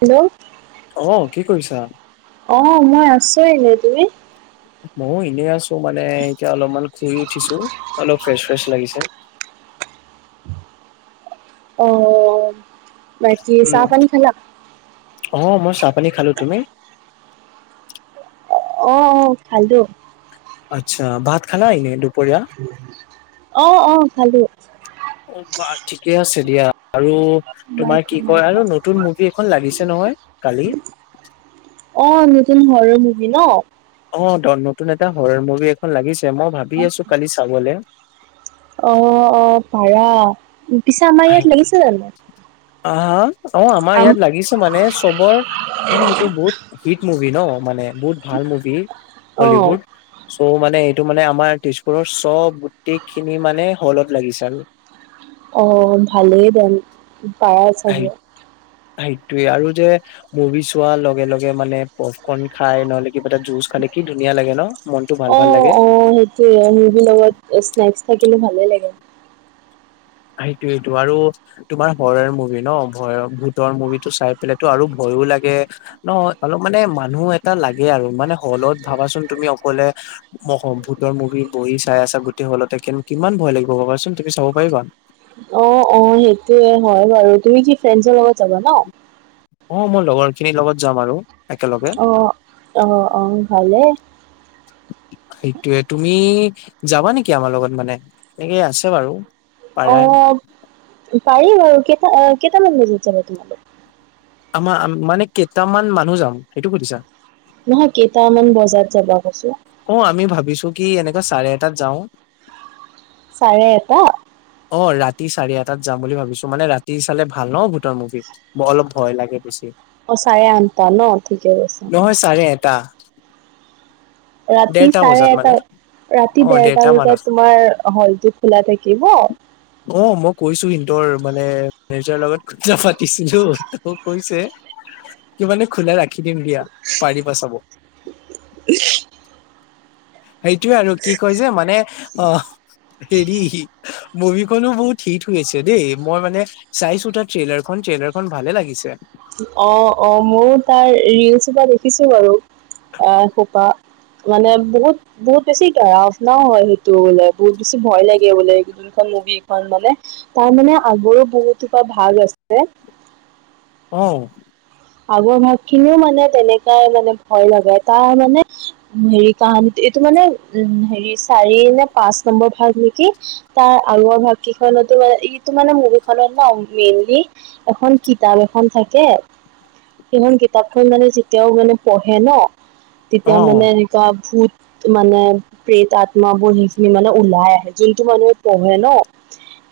Hello. অ', কি কৰিছা? অ', মই আছো এনেই, তুমি? ময়ো এনেই আছোঁ মানে, এতিয়া অলপমান শুই উঠিছোঁ, অলপ ফ্ৰেচ ফ্ৰেচ লাগিছে। অ', বাকি উম চাহপানী খালা? অ', মই চাহপানী খালো, তুমি? অ', অ', খালোঁ। আচ্ছা, ভাত খালা এনে দুপৰীয়া? অ', অ', খালোঁ। অ', বাৰু ঠিকে আছে দিয়া, আৰু মাই তোমাৰ গড, কি মাই কয় আৰু গড। নতুন মভি এখন লাগিছে নহয় কালি। অ', নতুন ঘৰৰ মুভি ন'। অ', নতুন এটা হৰৰ মুভি এখন লাগিছে, মই ভাবি আছোঁ, কালি চাবলৈ। অ', অ', পাৰা। পিছে আমাৰ ইয়াত লাগিছে জানোঁ? আহা অ', আমাৰ ইয়াত লাগিছে মানে চবৰ, মানে এইটো বহুত হিট মুভি ন' মানে বহুত ভাল মুভি, অ হলিউড। চ' মানে এইটো মানে আমাৰ তেজপুৰৰ চব গোটেই খিনি মানে হলত লাগিছে আৰু। অ', ভালেই পাৰা চাব। সেইটোৱেই আৰু যে মুভি চোৱাৰ লগে লগে মানে পফকৰ্ন খাই, নহ'লে কিবা এটা জুচ খালে কি ধুনীয়া লাগে ন'। মনটো ভাল ভাল লাগে অ', অ', সেইটোয়ে, মুভি লগত স্নেক থাকিলে ভালে লাগে। সেইটোয়েইটো আৰু তোমাৰ ভয়ৰ মুভি ন, ভয় ভূতৰ মুভিটো চাই পেলাইটো আৰু ভয়ো লাগে। ন' অলপ মানে মানুহ এটা লাগে আৰু মানে হ'লত ভাবাচোন তুমি অকলে ভূতৰ মুভি বহি চাই আছাঁ গোটেই হলতে, কিন্তু কিমান ভয় লাগিব ভাবাচোন, তুমি চাব পাৰিবা? অ', অ', সেইটোয়ে হয় বাৰু, তুমি কি ফ্ৰেঞ্চ লগত যাবা ন'? অ', মই লগৰ খিনিৰ লগত যাম আৰু। একেলগে অ', অ', অ', ভালেই। সেইটোয়ে, তুমি যাবা নেকি আমাৰ লগত মানে? এনেকেই আছে বাৰু। পাৰা অ', পাৰি বাৰু, কেইটা কেইটামান বজাত যাবা তোমালোক? আমাৰ মানে, কেইটামান মানুহ যাম সেইটো সুধিছা? নহয়, কেইটামান বজাত যাবা কৈছোঁ। অ', আমি ভাবিছোঁ কি, এনেকা চাৰে এটাত যাওঁ। চাৰে এটা। অ', ৰাতি চাৰি এটাত যাম বুলি ভাবিছোঁ, মানে ৰাতি চালে ভাল 'ন ভূটৰ মুভি। অলপ ভয় লাগে বেছি। অ', চাৰে আঠটা ন' ঠিকে কৈছাঁ। তাৰে এটা। ৰাতি দেৰটা চাৰে বজাত মানে এটা? ৰাতি অ দেৰটা মানত বজাত তোমাৰ হলতটো খোলা থাকিব? অ', মই কৈছো সিহতৰ মানে মেজাৰ লগত পাতিছিলো তকৌ কৈছে কি মানে খোলা ৰাখ ৰাখি দিম দিয়া পাৰিবা চাব। [unintelligible] সেইটোয়ে আৰু কি কয় যে মানে অ'। হেৰি মুভিখনো বহুত হিট হৈ আছে দেই মই মানে। চাইচো তাৰ ট্ৰেইলাৰ খন ট্ৰেইলাৰ খন ভালে লাগিছে। অ', অ'মইয়ো তাৰ ৰিলচ পৰা দেখিছো বাৰু আহ খোপা। মানে বহুত, বহুত বেছি গও ননাও হয় সেইটো বোলে বহুত বেছি ভয় লাগে বোলে। মুভিখন মানে তাৰ মানে আগৰো বহুতোপা ভাল আছে। অ'। আগৰ ভাগ খিনিও মানে তেনেকাই মানে ভয় লগাই তাৰ মানে। হেৰি কাহানীটো এইটো মানে উ হেৰি চাৰি নে পাঁচ নম্বৰ ভাগ নেকি। তাৰ আগৰ ভাগ কেইখনতো মানে ইটো মানে মুভিখনত ন মেইনলি। এখন কিতাপ এখন থাকে। সেইখন কিতাপখন মানে যেতিয়াও মানে পঢ়ে ন তেতিয়া মানে অ এনেকুৱা ভূত মানে প্ৰেত আত্মাাবোৰ সেইখিনি মানে ওলাই আহে যোনটো মানুহে পঢ়ে ন।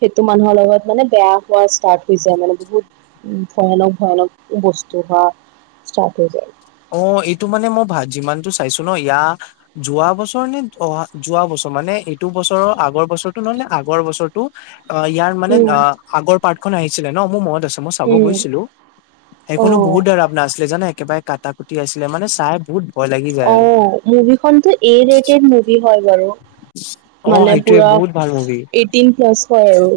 সেইটো মানুহৰ লগত মানে বেয়া হোৱা ষ্টাৰ্ট হৈ যায় মানে বহুত। উম, ভয়ানক, ভয়ানক বস্তু বা ষ্টাৰ্ট হৈ যায়। অ', এইটো মানে মই ভাত যিমানতটো চাইছো ন ইয়া। যোৱা বছৰ নে অহা যোৱা বছৰ মানে এইটো বছৰৰ আগৰ বছৰো নহয় নে আগৰ বছৰ। অ', ইয়াৰ মানে উম অ', আগৰ পাটৰ্খন আহিছিলে ন মোৰ মনত আছে। মই চাব উম গৈছিলো অ সেইখনো বহুত দৰ আপ ননা আছিলে জানা একেবাৰে। কটা কুটি আছিলে মানে চাই বহুত ভয় লাগি যায় আৰু অ', মুভিখনতো এ লেটেড মুভি হয় বাৰু। অ মানে সেইটোয়ে পুৰা বহুত ভাল মুভি এইটিন প্লাছ হয় আৰু।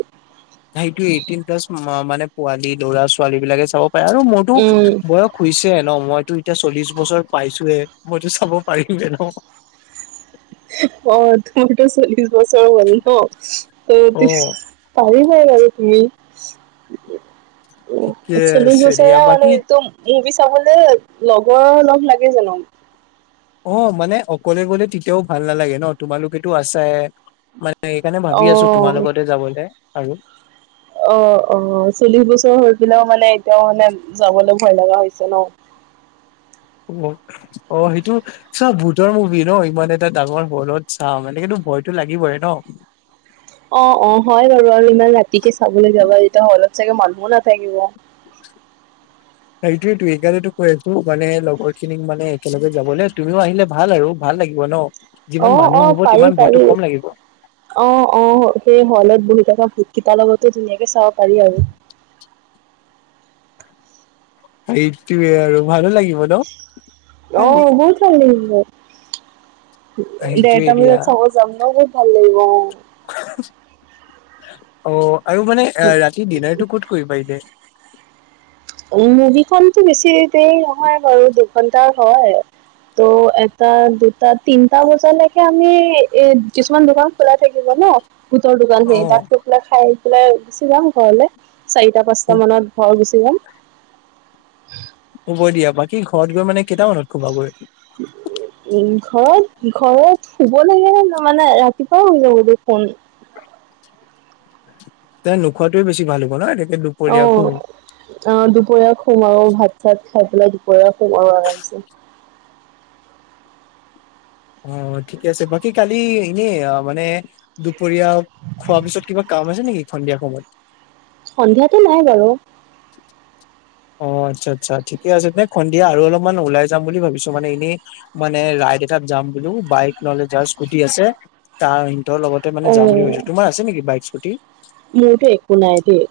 সেইটো এইটিন প্লাছ মানে পোৱালী ল'ৰা ছোৱালী বিলাকে চাব পাৰে আৰু মোৰতো উম বয়স। শুইছে ন মইতো এতিয়া চল্লিশ বছৰ পাইছোয়ে মইতো চাব পাৰিমে ন। অ', তোৰতো চল্লিশ বছৰ হ'ল ন অ ত পাৰিবই বাৰু তুমি। ঠিকে চল্লিশ আছে দিয়া বছৰৰ হ'লে বাকী টো মভিয়ে চাবলৈ লগৰ লগ লাগে জানো? অ', মানে অকলে গলে তেতিয়াও ভাল নালাগে ন তোমালোকেতটো আছছে মানে। সেইকাৰণে ভাবি আছো তোমাৰ অ লগতে যাবলৈ আৰু। অ', অ'চল্লিশ বছৰ হৈ পেলাইও মানে এতিয়াও মানে যাবলৈ ভয় লগা হৈছে ন? উম, অ', সেইটো। চোৱা ভূতৰ মুভি ন ইমান এটা ডাঙৰ হলত চা মানে কিন্তু ভয়তটো লাগিবই ন। অ', অ'হয় বাৰু আৰু ইমান ৰাতিকে চাবলৈ যাবা তেতিয়া হয় অলপ চাগে মানুহো নাথাকিব। সেইটোয়েতো এইকাৰণো কৈ আছো মানে লগৰ খিনিক মানে একেলগে যাবলৈ তুমিও আহিলে ভাল আৰু ভাল লাগিব ন। যিমান অ', মানুহ অ', হ'ব পাৰি তিমান ভয়তো পাৰি। কম লাগিব। অ', অ'সেই হলত বহি থকাকা ভূত কেইটাৰ লগতো ধুনীয়াকে চাব পাৰি আৰু। সেইটোৱে আৰু ভালো লাগিব ন। কালি অ', বহুত ভাল লাগিব। সেইটোয়ে দেৰটা দিয়া বজাত চাব যাম ন বহুত ভাল লাগিব অ'। অ', আৰু মানে ৰাতি ডিনাৰ টো ক'ত কৰিব পা এ দে। মুভিখনতো বেছি নহয় বাৰু। ঘণ্টা হয় ত' এটা দুটা তিনটা বজালৈকে আমি এ। কিছুমান দোকান খোলা থাকিব ন বুটৰ দোকান অ সেই তাত গৈ পেলাই খাই পেলাই গুচি যাম ঘৰলে। চাৰিটা, পাঁচটা হু- মানত ভৰ গুচি যাম। হ'ব দিয়া বাকী ঘৰত গৈ মানে কেইটামানত কোবাগৈ? উ, ঘৰত, ঘৰত শুব লাগে মানে ৰাতিপুৱা শ যাব। [inaudible] তে নোখোৱাটোৱে বেছি ভাল হ'ব ন এনেকে। অ'। অ, দুপৰীয়া সোমাও ভাত চাত খাই পেলাই দুপৰাৰ সোমাও আৰামচে অ, ঠিকে আছে বাকী কালি এনে মানে দুপৰীয়া খোৱাৰ পিছত কিবা কাম আছে নেকি সন্ধিয়া সময়ত সন্ধিয়াতো নাই বাৰু। [inaudible] অ, আচ্ছা, আচ্ছা ঠিকে আছে দে সন্ধিয়া আৰু অলপমান ওলাই যাম বুলি ভাবিছো মানে এনেই মানে ৰাইড এটাত যাম বুলি বাইক ন'হলে যাৰ স্কুটি আছে তাৰ সিহঁতৰ লগতে মানে অ যাম বুলি ভাবিছো তোমাৰ আছে নেকি বাইক, স্কুটি মোৰটো একো নাই দেই।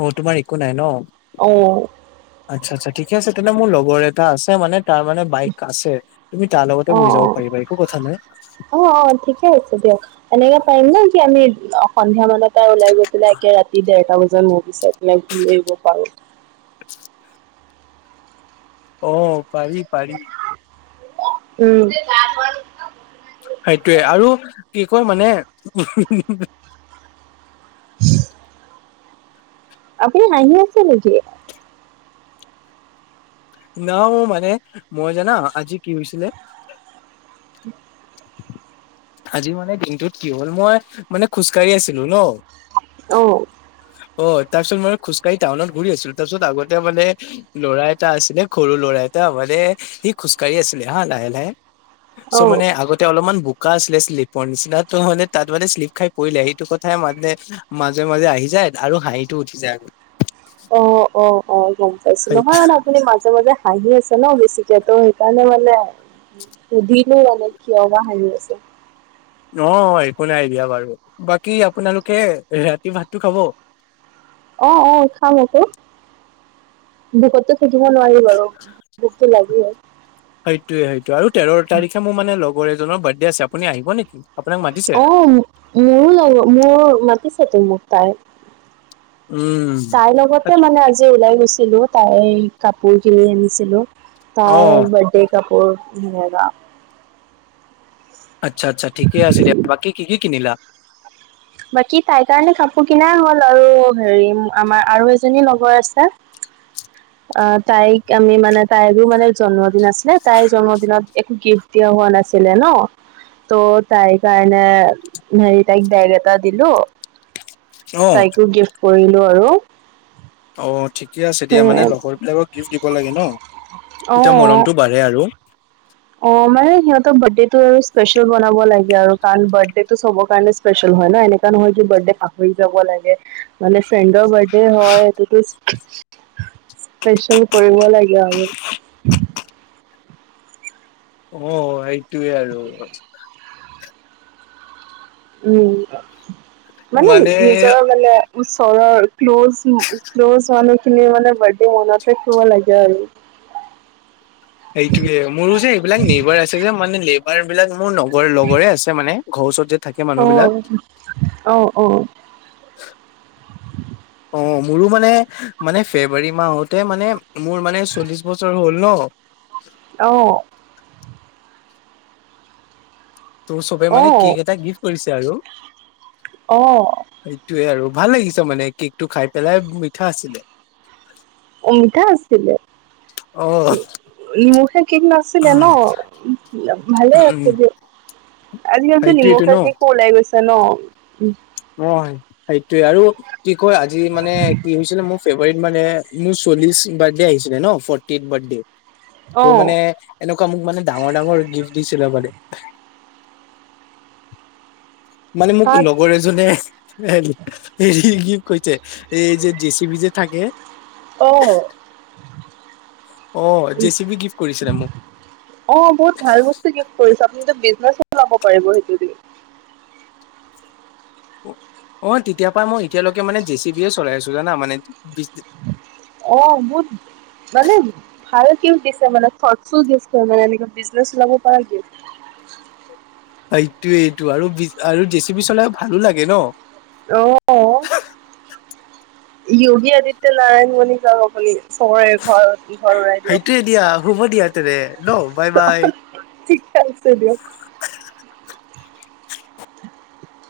অ, তোমাৰ একো নাই ন। অ'। আচ্ছা, আচ্ছা ঠিকে আছে তেনে মোৰ লগৰ এটা আছে মানে তাৰ মানে বাইক আছে তুমি তাৰ লগতে অ বহি যাব অ পাৰিবা একো কথা নাই। অ', অ', ঠিকে আছে দিয়া তেনেকে পাৰিম ন কি আমি সন্ধিয়া মানত টা ওলাই গৈ পেলাই একে ৰাতি দেৰটা বজাত মই বিচাই পেলাই ঘূৰি আহিব পাৰো। [inaudible] অ, পাৰি, পাৰি উম। সেইটোয়ে আৰু কি কয় মানে আপুনি হাঁহি আছে নেকি। না মানে মই জানা আজি কি হৈছিলে উ [inaudible] আজি মানে দিনটোত কি হ'ল মই মানে খোজকাঢ়ি আছিলো ন। অ'। অ, তাৰপিছত মই খোজকাঢ়ি টাউনত ঘূৰি আছিলো তাৰপিছত আগতে মানে ল'ৰা এটা আছিল। নে সৰু ল'ৰা এটা মানে সি খোজ-কাঢ়ি আছিল হা লাহে, লাহে। অ চ' মানে আগতে অলপমান বু বোকা আছিলে শ্লিপৰ নিচিনা মানে তাত মানে শ্লিপ খাই পৰিলে সেইটো কথাই মানে মাজে, মাজে আহি যায় আৰু হাঁহিটো উঠি যায়। অ', অ', অ', গম পাইছো নহয়। মাজে, মাজে হাঁহি আছে ন বেছিকে তো সেইকাৰণে মানে সুধিলোও আন কিয়বা হাহি আছে। অ, একো নাই দিয়া বাৰু বাকী আপোনালোকে ৰাতি ভাতটো খাব। অ', অ', খাম আকৌ। ভুকতো থাকিব নোৱাৰি বাৰু ভুকতটো লাগি সেইটো, সেইটো আৰু তেৰ তাৰিখে মোৰ মানে লগৰ এজনৰ বাৰ্থডে আছে আপুনি আহিব নেকি? আপোনাক মাতিছে অ, মোৰো লগত মোৰ মাতিছে তো মোক তাই উম তাইৰ লগতে আচ্ছা, মানে আজি ওলাই গৈছিলো। তাই কাপোৰ কিনি আনিছিলোঁ অ তাইৰ বাৰ্থডে কাপোৰ আচ্ছা, আচ্ছা ঠিকে আছে দিয় বাকী কি, কি কিনিলা? বাকী তাই কাৰণে কাপোৰ কিনাই হ'ল আৰু হেৰি আমাৰ আৰু এজনী লগৰ আছে। অ, তাইক আমি মানে তাইকো মানে জন্মদিন আছে। নে তাইৰ জন্মদিনত একো গিফ্ট দিয়া হোৱা নাছিলে ন ত' তাই কাৰণে হেৰি তাইক বেগ এটা এটা দিলো অ তাইকো গিফ্ট কৰিলো আৰু অ' ঠিকে আছে দিয়া মানে সেয়ে লগৰবিলাকক গিফ্ট দিব লাগে ন তেতিয়া অ মৰমটো বাঢ়ে আৰু অ' মানে সিহঁতৰ বাৰ্থডেটো আৰু স্পেচিয়েল বনাব লাগে আৰু কাৰণ বাৰ্থডেটো চব কাৰণে স্পেচিয়েল হয় ন এনেকা নহয় বাৰ্থডে পাহৰি যাব লাগে মানে ফ্ৰেণ্ডৰ বাৰ্থডে হয়, এইটোতো স্পেচিয়াল কৰিব লাগে আৰু, অ সেইটোৱে আৰু উম মানে নিজৰ মানে ওচৰৰ ক্ল'জ ক্ল'জ মানুহখিনি মানে বাৰ্থডে মনত ৰাখিব লাগে আৰু সেইটোয়ে মোৰো যে এইবিলাক নেবাৰ আছে যে মানে নেইবাৰ বিলাক মোৰ লগৰ লগৰে আছে মানে ঘৰ ওচৰতে যে থাকে অ মানুহ বিলাক অ অ অ মোৰো মানে মানে ফেব্ৰুৱাৰী মাহতে মানে মোৰ মানে চল্লিশ বছৰ হ'ল ন, আহ তোৰ চবে অ মানে কে'ক এটা গিফ্ট কৰিছে আৰু অ সেইটোয়ে আৰু ভাল লাগিছ মানে কে'কটো খায় পেলাই মিঠা আছিলে। অমিতা আছিলে। অ মোৰহে কে'ক নাছিলে ন, ভালে উম আছিলে আজিকালিতো সেইটোয়েটো নিমখ ন ৰাখি কল আহি গৈছা ন অ সেইটোৱে আৰু কি কয় আজি মানে কি হৈছিলে মোৰ ফেবুৱাৰিত মানে মোৰ চল্লিশ বাৰ্থডে আহিছিলে ন ফৰ্টি এইট বাৰ্থডে। অ ত' মানে এনেকুৱা মোক মানে ডাঙৰ ডাঙৰ গিফ্ট দিছিলে মানে মানে মোক তাত লগৰে যোনে হেৰি কি কৈছে এই যে জে চি বি যে থাকে জে চি বি গিফ্ট কৰিছিলে মোক অ অ বহুত ভাল বস্তু গিফ্ট কৰিছ আপুনিটো বিজনেচত ওলাব পাৰিব সেইটো দি। অ তেতিয়াৰ পৰা মই এতিয়ালৈকে মানে জে চি বিয়ে চলাই আছো জানা মানে অ মত মানে ভাল গিফ্ট দিছে মানে স্বচ্ছ গিফটছ গিফ্ট এনেকৈ বিজনে ওলাব পৰা গিফ্ট এইটোয়েই এইটো আৰু আৰু জে চি বি চলাইও ভাল লাগে ন। অ যোগী আদিত্য নাৰায়ণ বুলি জনো কালি ফৰ এভাৰ সেইটোয়ে দিয়া শুব দিয়া তেনে ন বাই বাই ঠিকে আছে দিয়ক